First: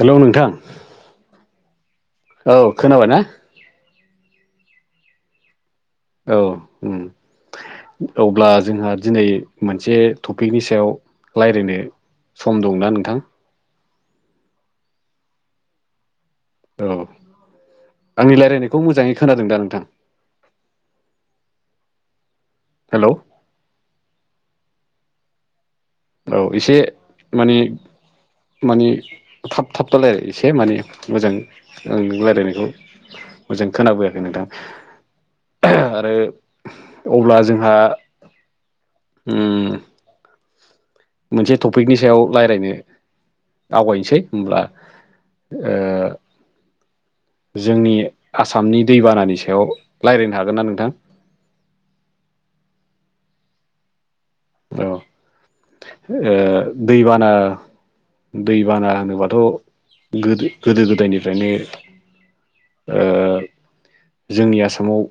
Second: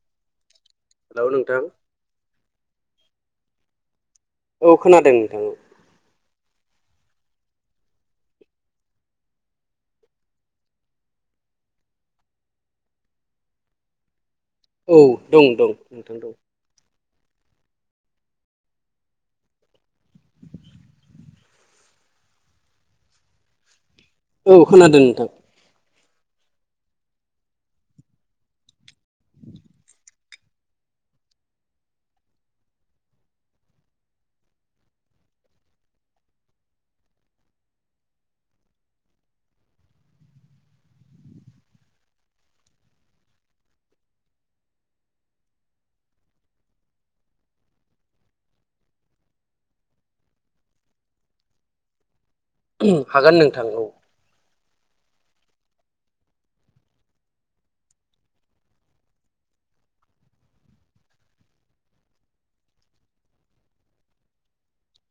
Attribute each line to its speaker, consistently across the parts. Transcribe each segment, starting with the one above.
Speaker 1: Hello नोंथां
Speaker 2: hello नोंथां
Speaker 1: औ खोनाबाय ना
Speaker 2: औ खोनादों नोंथां
Speaker 1: औ ओम अब्ला जोंहा दिनै मोनसे टपिकनि सायाव लायरायनो सम दंना नोंथां
Speaker 2: औ दं दं नोंथां दं
Speaker 1: औ आंनि रायज्लायनायखौ मोजाङै खोनादों दा नोंथां हेलौ
Speaker 2: औ खोनादों नोंथां
Speaker 1: औ एसे माने माने थाब थाब दालाराय एसे माने मोजां आं नों रायज्लायनायखौ माेजां खोनाबोयाखै नोंथां आरो अब्ला जोंहा उम मोनसे टपिकनि सायाव लायरायनो आवगायसै होमब्ला ओ जोंनि आसामनि दैबानानि सायाव रायज्लायनो हागोन ना नोंथां
Speaker 2: उम हागोन नोंथां औ
Speaker 1: औ ओ दैबाना दै बाना होनोबाथ' गोदो-गोदायनिफ्रायनो ओ जोंनि आसामाव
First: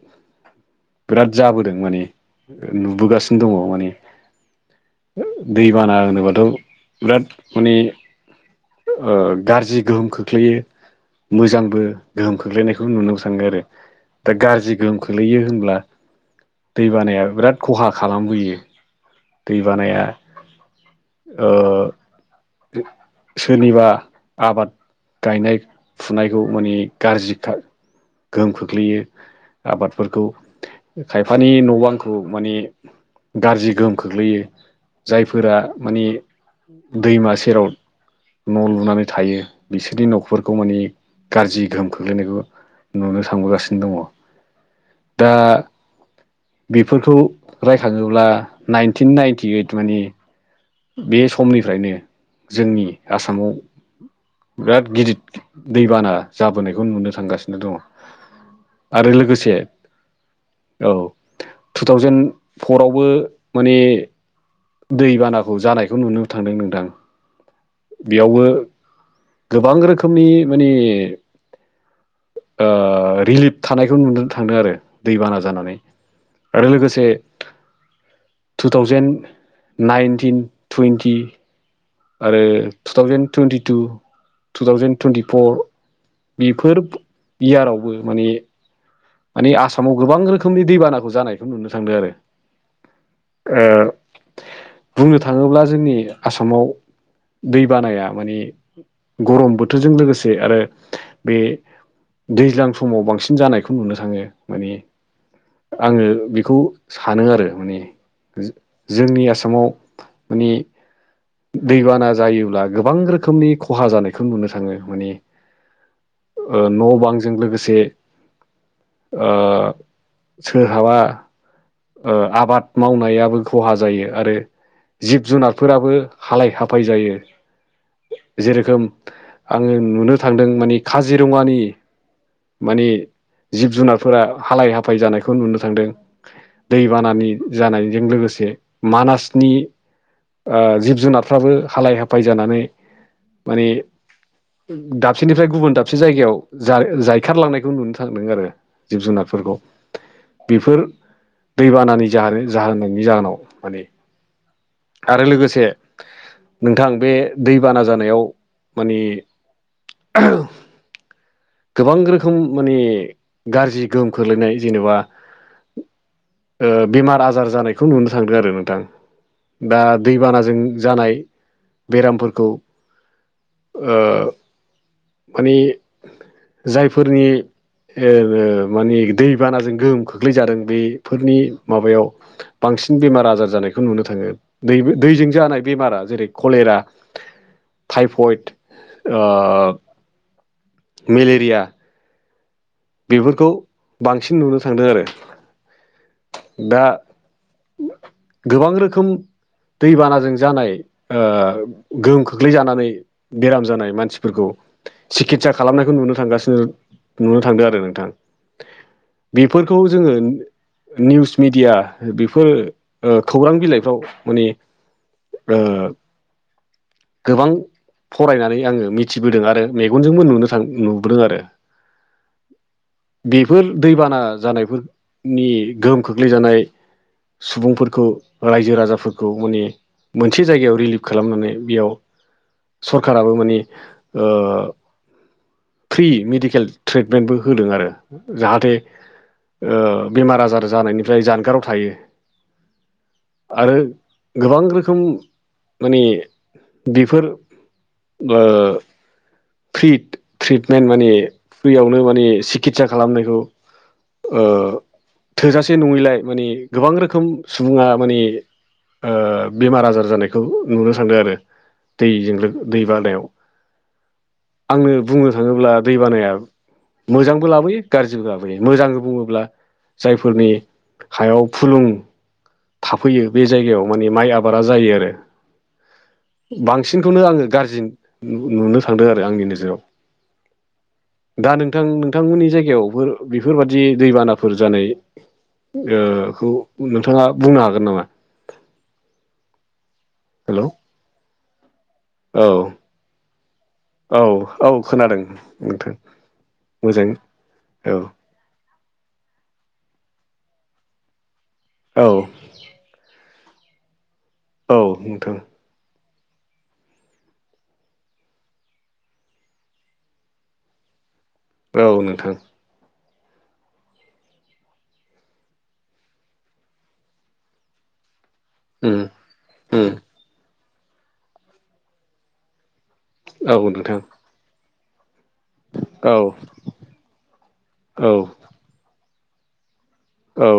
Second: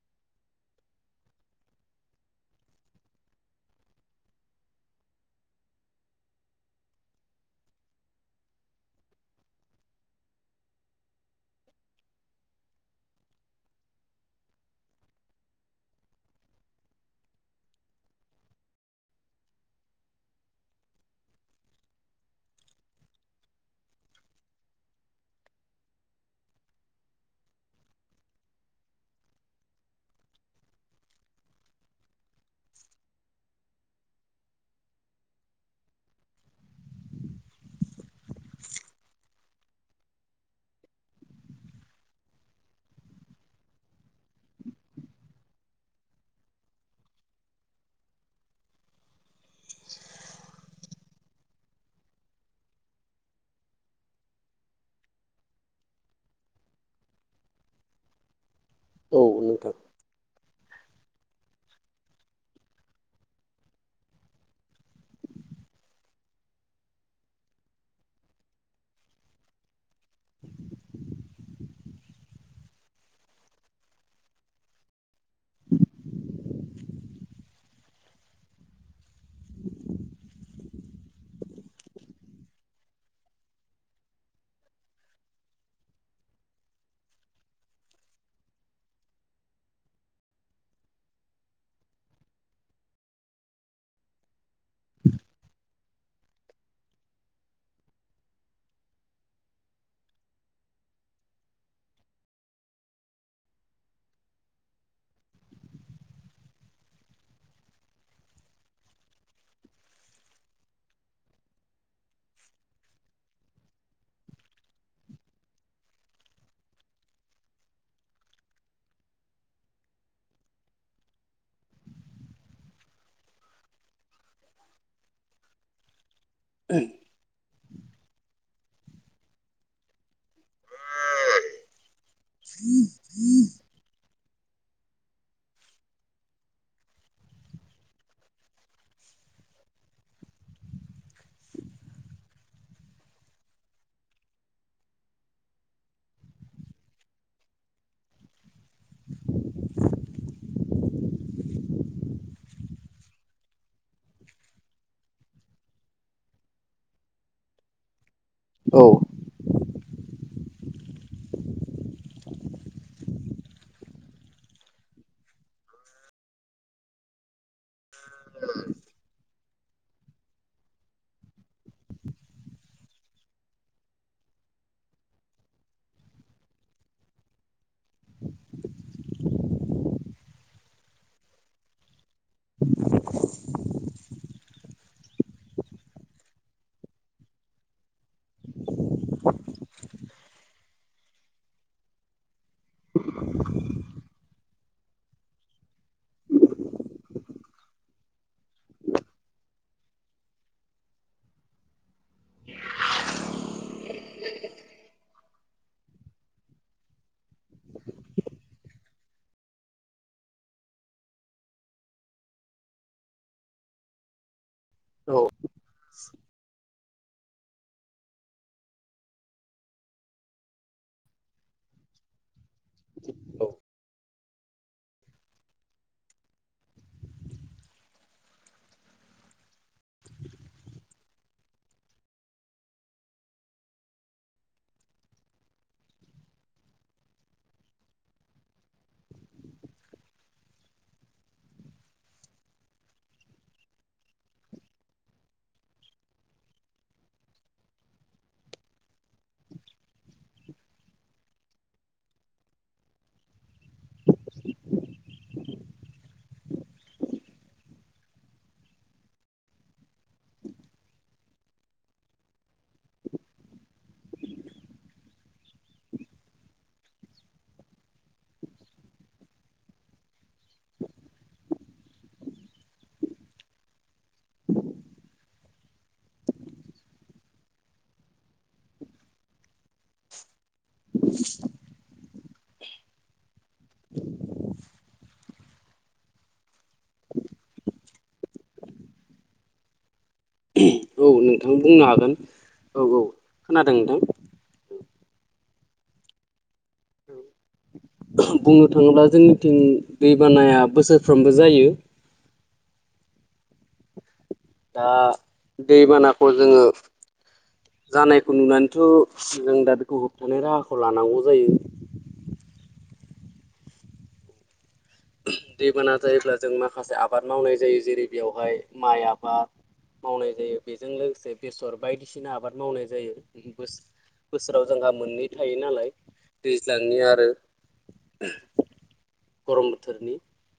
Speaker 1: बिराद जाबोदों माने नुबोगासिनो दङ माने दै बाना होनोबाथ' बिराद माने ओ गाज्रि गोहोम खोख्लैयो मोजांबो गोहोम खोख्लैनायखौबो नुनो सानो आरो। दा गाज्रि गोहोम खोलैयो होनब्ला दैबानाया बिराद खहा खालामबोयो दैबानाया ओ सोरनिबा आबाद गायनाय फुनायखौ माने गाज्रि खा गोहोम खोख्लैयो आबादफोरखौ खायफानि न'बांखौ माने गाज्रि गोहोम खोख्लैयो जायफोरा माने दैमा सेराव न' लुनानै थायो बिसोरनि न'फोरखौ मानिे गाज्रि गोहोम खोख्लैनायखौ नुनो सानबोगासिनो दङ दा बेफोरखौ रायखाङोब्ला नाइनटिन नाइनटि ओइटुनि बे समनिफ्रायनो जोंनि आसामाव बिराद गिदिर दैबाना जाबोनायखौ नुनो थांगासिनो दङ। आरो
Speaker 2: औ
Speaker 1: लोगोसे
Speaker 2: नोंथां
Speaker 1: औ टु थावजेेन परावबो माने दैबानाखौ जानायखौ नुनो थांदों नोंथां। बेयावबो गोबां रोखोमनि माने रिलिफ थानायखौ नुनो थांदों आरो दैबाना जानानै आरो लोगोसे टु थावजेन नाइन्टिन टुवन्टि आरो two thousand twenty two two thousand twenty four बेफोर इयारावबो माने मानिे आसामाव गोबां रोखोमनि दैबानाखौ जानायखौ नुनो थांदों आरो। बुंनो थाङोब्ला जोंनि आसामाव दै बानाया माने गरम बोथोरजों लोगोसे आरो बे दैज्लां समाव बांसिन जानाय बेखौ नुनो थाङो माने आङो बेखौ सानो आरो माने जोंनि आसामाव माने दैबाना जायोब्ला गोबां रोखोमनि खहा जानायखौ नुनो थाङो माने। ओ न' बांजों लोगोसे ओ सोरहाबा आबाद मावनायाबो खहा जायो आरो जिब जुनारफोराबो हालाय हाफाय जायो। जे रोखोम आङो नुनो थांदों माने काजिरङानि माने जिब जुनारफोरा हालाय हाफाय जानायखौ नुनो थांदों। दै बानानि जानायजों लोगोसे मानासनि ओ जिब जुनारफ्राबो हालाय हाफाय जानानै माने दाबसेनिफ्राय गुबुन दाबसे जायगायाव जायखारलांनायखौ नुनो थांदों आरो। जिब जुनारफोरखौ बेफोर दैबानानि जाह जाहोननि जाहोनाव माने आरो लोगोसे नोंथां बे दैबाना जानायाव
Speaker 2: औ
Speaker 1: मानि गोबां रोखोम माने गाज्रि गोहोम खोलैनाय जेनेबा बेमार आजार जानायखौ नुनो थांदों आरो नोंथां। दा दैबानाजों जानाय बेरामफोरखौ ओ माने जायफोरनि ओ मानि दैबानाजों गोहोम खोख्लैादों बेफोरनि माबायाव बांसिन बेमार आजार जानाय खौ नुनो थाङो दै दैजों जानाय बेमारा जेरै कलेरा थाइफइड
Speaker 2: [unintelligible]
Speaker 1: मेलेरिया बेफोरखौ बांसिन नुनो थांदों आरो दा गोबां रोखोम दैबानाजों जानाय ओ गोहोम खोख्लै जानानै बेराम जानाय मानसिफोरखौ सिकित्सा खालामनायखौ नुनो थांगासिनो नुनो थांदों आरो नोंथां बेफोरखौ जोङो निउस मिडिया बेफोर ओ खौरां बिलाइफ्राव माने
Speaker 2: औ
Speaker 1: ओ गोबां फरायनानै आङो मिथिबोदों आरो मेगनजोंबो नुनो थां नुबोदों आरो बेफोर दैबाना जानायफोरनि गोहोम खोख्लैजानाय सुबुंफोरखौ रायजो राजाफोरखौ माने मोनसे जायगायाव रिलिफ खालामनानै बेयाव सरखाराबो माने ओ फ्रि मेडिकेल ट्रिटमेन्टबो होदों आरो जाहाथे ओ बेमार आजार जानायनिफ्राय जानगाराव थायो आरो गोबां रोखोम माने बेफोर ओ ट्रिट ट्रिटमेन्ट माने फ्रियावनो माने सिकित्सा खालामनायखौ ओ थोजासे नङैलाय माने गोबां रोखोम सुबुङा माने ओ बेमार आजार जानायखौ नुनो थांदों आरो दैजों दै बानायाव आंनो बुंनो थाङोब्ला दै बानाया मोजांबो लाबोयो गाज्रिबो लाबोयो मोजां बुङोब्ला जायफोरनि हायाव फुलुं थाफैयो बे जायगायाव मानि माइ आबादा जायो आरो बांसिनखौनो आङो गाज्रि नुनो थांदों आरो आंनि नोजोराव दा
Speaker 2: [unintelligible]
Speaker 1: नोंथां नोंथांमोननि जायगायावफोर बेफोरबादि दैबानाफोर जानाय ओ खौ नोंथाङा बुंनो हागोन नामा हेलौ
Speaker 2: औ नोंथां बुंनो हागोन
Speaker 1: औ
Speaker 2: औ औ खोनादों नोंथां
Speaker 1: औ औ खोनादों नोंथां मोजाङै औ
Speaker 2: बुंनो थाङोब्ला जोंनिथिं दैबानाया बोसोरफ्रोमबो जायो
Speaker 1: औ औ
Speaker 2: दा
Speaker 1: नोंथां
Speaker 2: दैबानाखौ जोङो जानायखौ नुनानैथ' जों दा बेखौ होबथानाय राहाखौ लानांगौ जायो
Speaker 1: औ नोंथां
Speaker 2: दैबाना जायोब्ला जों माखासे आबाद मावनाय जायो जेरै बेवहाय
Speaker 1: उम
Speaker 2: माइ आबाद
Speaker 1: उम
Speaker 2: मावनाय जायो बेजों लोगोसे बेसर बायदिसिना आबाद मावनाय जायो [unintelligible]
Speaker 1: औ नोंथां
Speaker 2: बोसोराव जोंहा मोननै थायो नालाय
Speaker 1: औ
Speaker 2: दैज्लांनि आरो
Speaker 1: औ उम
Speaker 2: गरम बोथोरनि
Speaker 1: औ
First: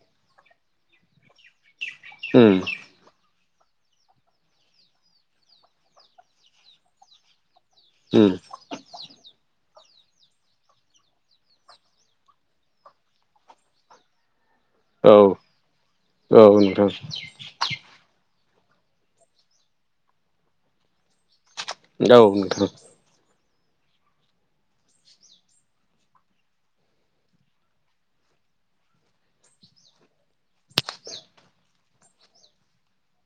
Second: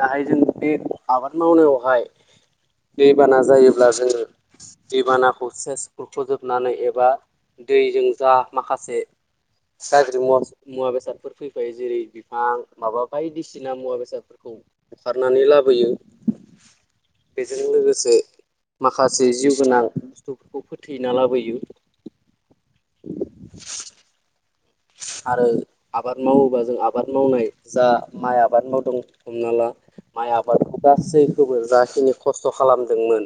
Speaker 2: दाहाय जों बे आबाद मावनायावहाय
Speaker 1: ओम
Speaker 2: दैबाना जायोब्ला जोङो दैबानाखौ सेस गुरख'जोबनानै एबा दैजों जा
Speaker 1: नोंथां
Speaker 2: माखासे गाज्रि मुवा मुवा बेसादफोर फैफायो जेरै बिफां माबा बायदिसिना सिना मुवा बेसादफोरखौ बुखारनानै लाबोयो। जों लोगोसे माखासे जिउ गोनां बुस्थुफोरखौ फोथैना लाबोयो।
Speaker 1: औ नोंथां।
Speaker 2: [inaudible] आरो आबाद मावोबा जों आबाद मावनाय जा माइ आबाद मावदों हमना ला माइ आबाद गासैखौबो जाखिनि खस्थ' खालामदोंमोन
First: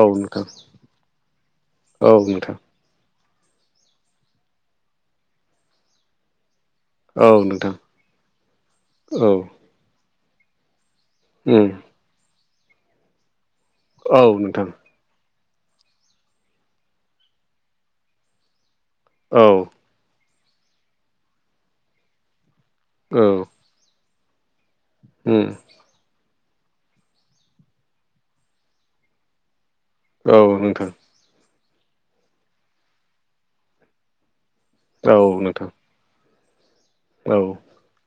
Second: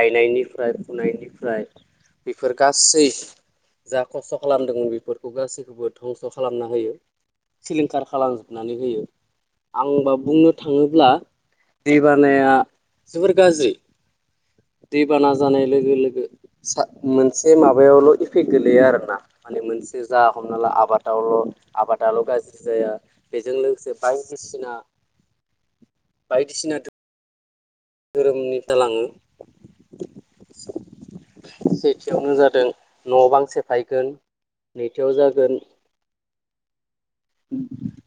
Speaker 1: औ नोंथां
Speaker 2: फुनायनिफ्राय
Speaker 1: औ
Speaker 2: बेफोर
Speaker 1: नोंथां औ नोंथां
Speaker 2: गा सैस जा खस्थ' खालामदोंमोन बेफोरखौ गासैखौबो धंस' खालामना होयो।
Speaker 1: औ नोंथां
Speaker 2: सिलिंखार खालामजोबनानै होयो
Speaker 1: औ
Speaker 2: आंबा बुंनो थाङोब्ला,
Speaker 1: उम
Speaker 2: दै बानाया जोबोर गाज्रि,
Speaker 1: औ नोंथां।
Speaker 2: दैबाना जानाय लोगो लोगो मोनसे माबायावल' इफेक्ट गोलैया आरोना माने मोनसे जा हमना ला आबादावल' आबादाल' गाज्रि जाया
Speaker 1: औ
Speaker 2: बेजों
Speaker 1: औ
Speaker 2: लोगोसे, बायदिसिनो,
Speaker 1: उम
Speaker 2: बायदिसिना दोरोमनि जालाङो,
Speaker 1: औ नोंथां।
Speaker 2: सेथियावनो जादों न' बां सेफायगोन नैथियाव
Speaker 1: औ
Speaker 2: जागोन,
Speaker 1: नोंथां औ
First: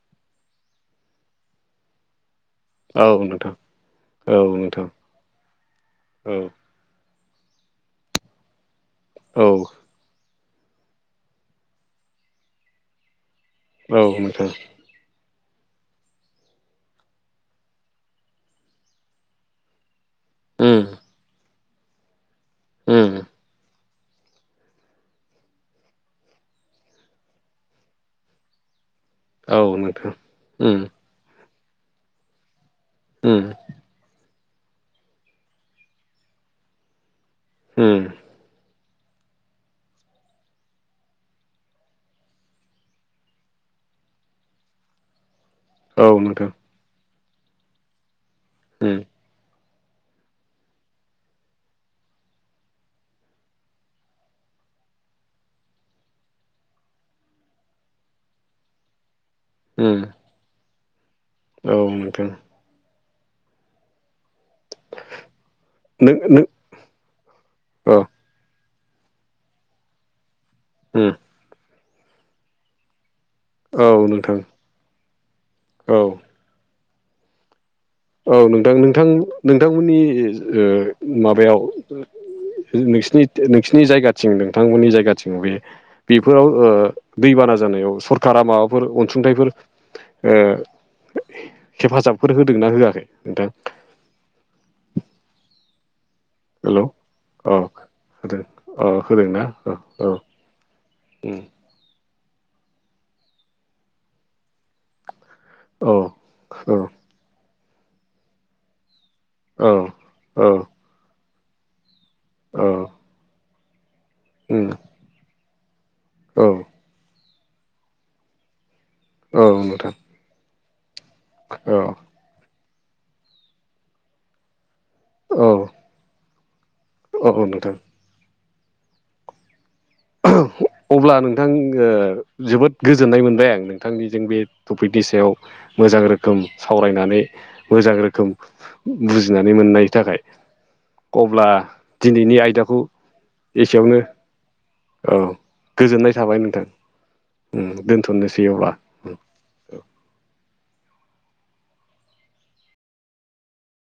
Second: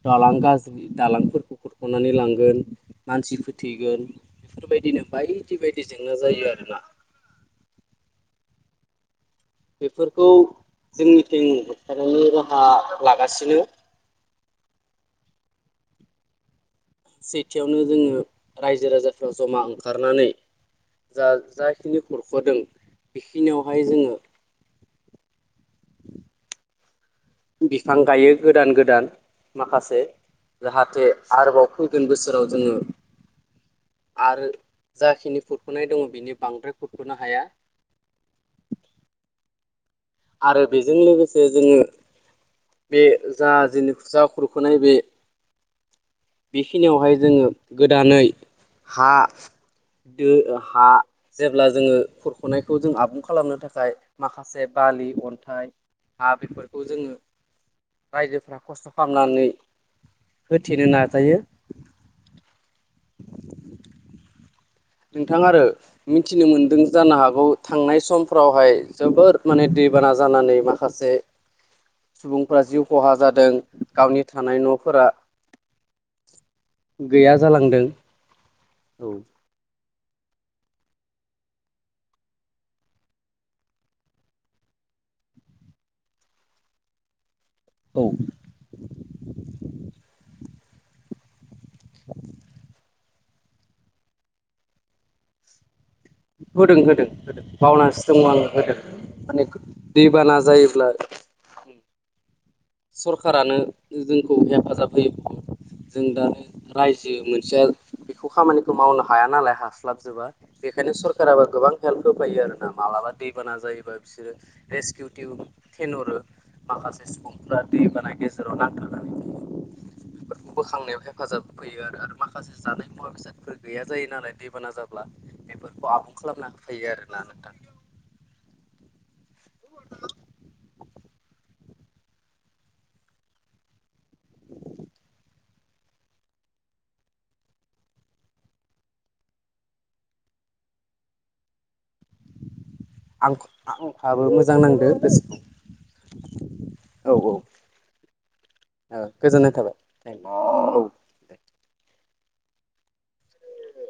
Speaker 2: दालां गाज्रि दालांफोरखौ खुरख'नानै लांगोन।
Speaker 1: औ
Speaker 2: मानसि
Speaker 1: नोंथां
Speaker 2: फोथैगोन
Speaker 1: औ नोंथां
Speaker 2: बेफोरबायदिनो बायदि बायदि जेंना
Speaker 1: औ
Speaker 2: जायो आरोना।
Speaker 1: औ
Speaker 2: बेफोरखौ जोंनिथिं होबथानायनि राहा लागासिनो।
Speaker 1: औ नोंथां।
Speaker 2: सेथियावनो जोङो रायजो राजाफ्रा जमा ओंखारनानै
Speaker 1: उम
Speaker 2: जा जाय, खिनि खुरख'दों
Speaker 1: उम
Speaker 2: बेखिनियावहाय जोङो, बिफां गायो गोदान गोदान
Speaker 1: औ
Speaker 2: माखासे
Speaker 1: नोंथां उम
Speaker 2: जाहाथे, आरोबाव फैगोन बोसोराव जोङो,
Speaker 1: उम
Speaker 2: आरो जाखिनि खुरख'नाय दङ बिनि बांद्राय खुरख'नो हाया।
Speaker 1: उम
Speaker 2: आरो बेजों लोगोसे जोङो बे जा जेनिखि जा खुरख'नाय बे,
Speaker 1: औ नोंथां
Speaker 2: बेखिनियावहाय जोङो गोदानै
Speaker 1: उम
Speaker 2: हा दो हा, जेब्ला जोङो खुरख'नायखौ जों आबुं खालामनो थाखाय माखासे बालि अन्थाइ, हा बेफोरखौ जोङो रायजोफ्रा खस्थ' खालामनानै
Speaker 1: उम
Speaker 2: होथेनो नाजायो।
Speaker 1: औ नोंथां
Speaker 2: नोंथाङा आरो
Speaker 1: नों नों
Speaker 2: मिथिनो मोन्दों जानो हागौ
Speaker 1: अ
Speaker 2: थांनाय समफ्रावहाय जोबोर, माने दैबाना जानानै
Speaker 1: उम
Speaker 2: माखासे सुबुंफ्रा जिउ खहा जादों।
Speaker 1: औ
Speaker 2: गावनि
Speaker 1: नोंथां।
Speaker 2: थानाय न'फोरा
Speaker 1: औ
Speaker 2: गैया जालांदों।
Speaker 1: औ नोंथां नोंथां
Speaker 2: औ
Speaker 1: नोंथांमोननि माबायाव, नोंसिनि नोंसिनि जायगाथिं नोंथांमोननि जायगाथिं बे बेफोराव ओ दैबाना जानायाव
Speaker 2: औ
Speaker 1: सरखारा माबाफोर अनसुंथाइफोर ओ हेफाजाबफोर होदोंनाा होआखै नोंथां
Speaker 2: होदों
Speaker 1: हेलौ
Speaker 2: होदों होदों
Speaker 1: औ
Speaker 2: बावनास आं होदों
Speaker 1: औ होदोंना
Speaker 2: माने
Speaker 1: औ औ
Speaker 2: दैबाना जायोब्ला
Speaker 1: [inaudible]
Speaker 2: सरखारारानो जोंखौ हेफाजाब होयो
Speaker 1: औ
Speaker 2: जों दानो रायजो जि मोनसेया बेखौ खामानिखौ मावनो हाया नालाय
Speaker 1: औ
Speaker 2: हास्लाबजोबा बेखायनो सरकाराबो गोबां हेल्प होफायो आरो
Speaker 1: औ
Speaker 2: ना मालाबा दैबाना जायोबा बिसोरो
Speaker 1: उम
Speaker 2: रेस्किउ टिउ थेनहरो
Speaker 1: औ
Speaker 2: माखासे सुबुंफफ्रा दैबाना गेजेराव नांथारनानै,
Speaker 1: औ नोंथां
Speaker 2: बोखांनायाव हेफाजाब
Speaker 1: औ
Speaker 2: होैयो आरो आरो माखासे जानाय मुवा बेसादफोर गैया जायो नालाय दैबाना जाब
Speaker 1: औ
Speaker 2: बेफोरखौ आबुं खालामना हो फैयो आरोना नोंथां,
Speaker 1: अब्ला नोंथां ओ जोबोद गोजोननाय मोनबाय नों बिथांनिजों बे टपिकनि सायाव मोजां रोखोम सावरायनानै मोजां रोखोम बुजिनानै मोननायनि थाखाय अब्ला दिनैनि आयदाखौ
Speaker 2: आं
Speaker 1: एसेयावनो
Speaker 2: आंहाबो मोजां नांदों
Speaker 1: औ गोजोननाय थाबाय नोंथां
Speaker 2: औ
Speaker 1: दोनथ'नोसै अब्ला
Speaker 2: औ गोजोननाय थाबाय नोंथां औ दे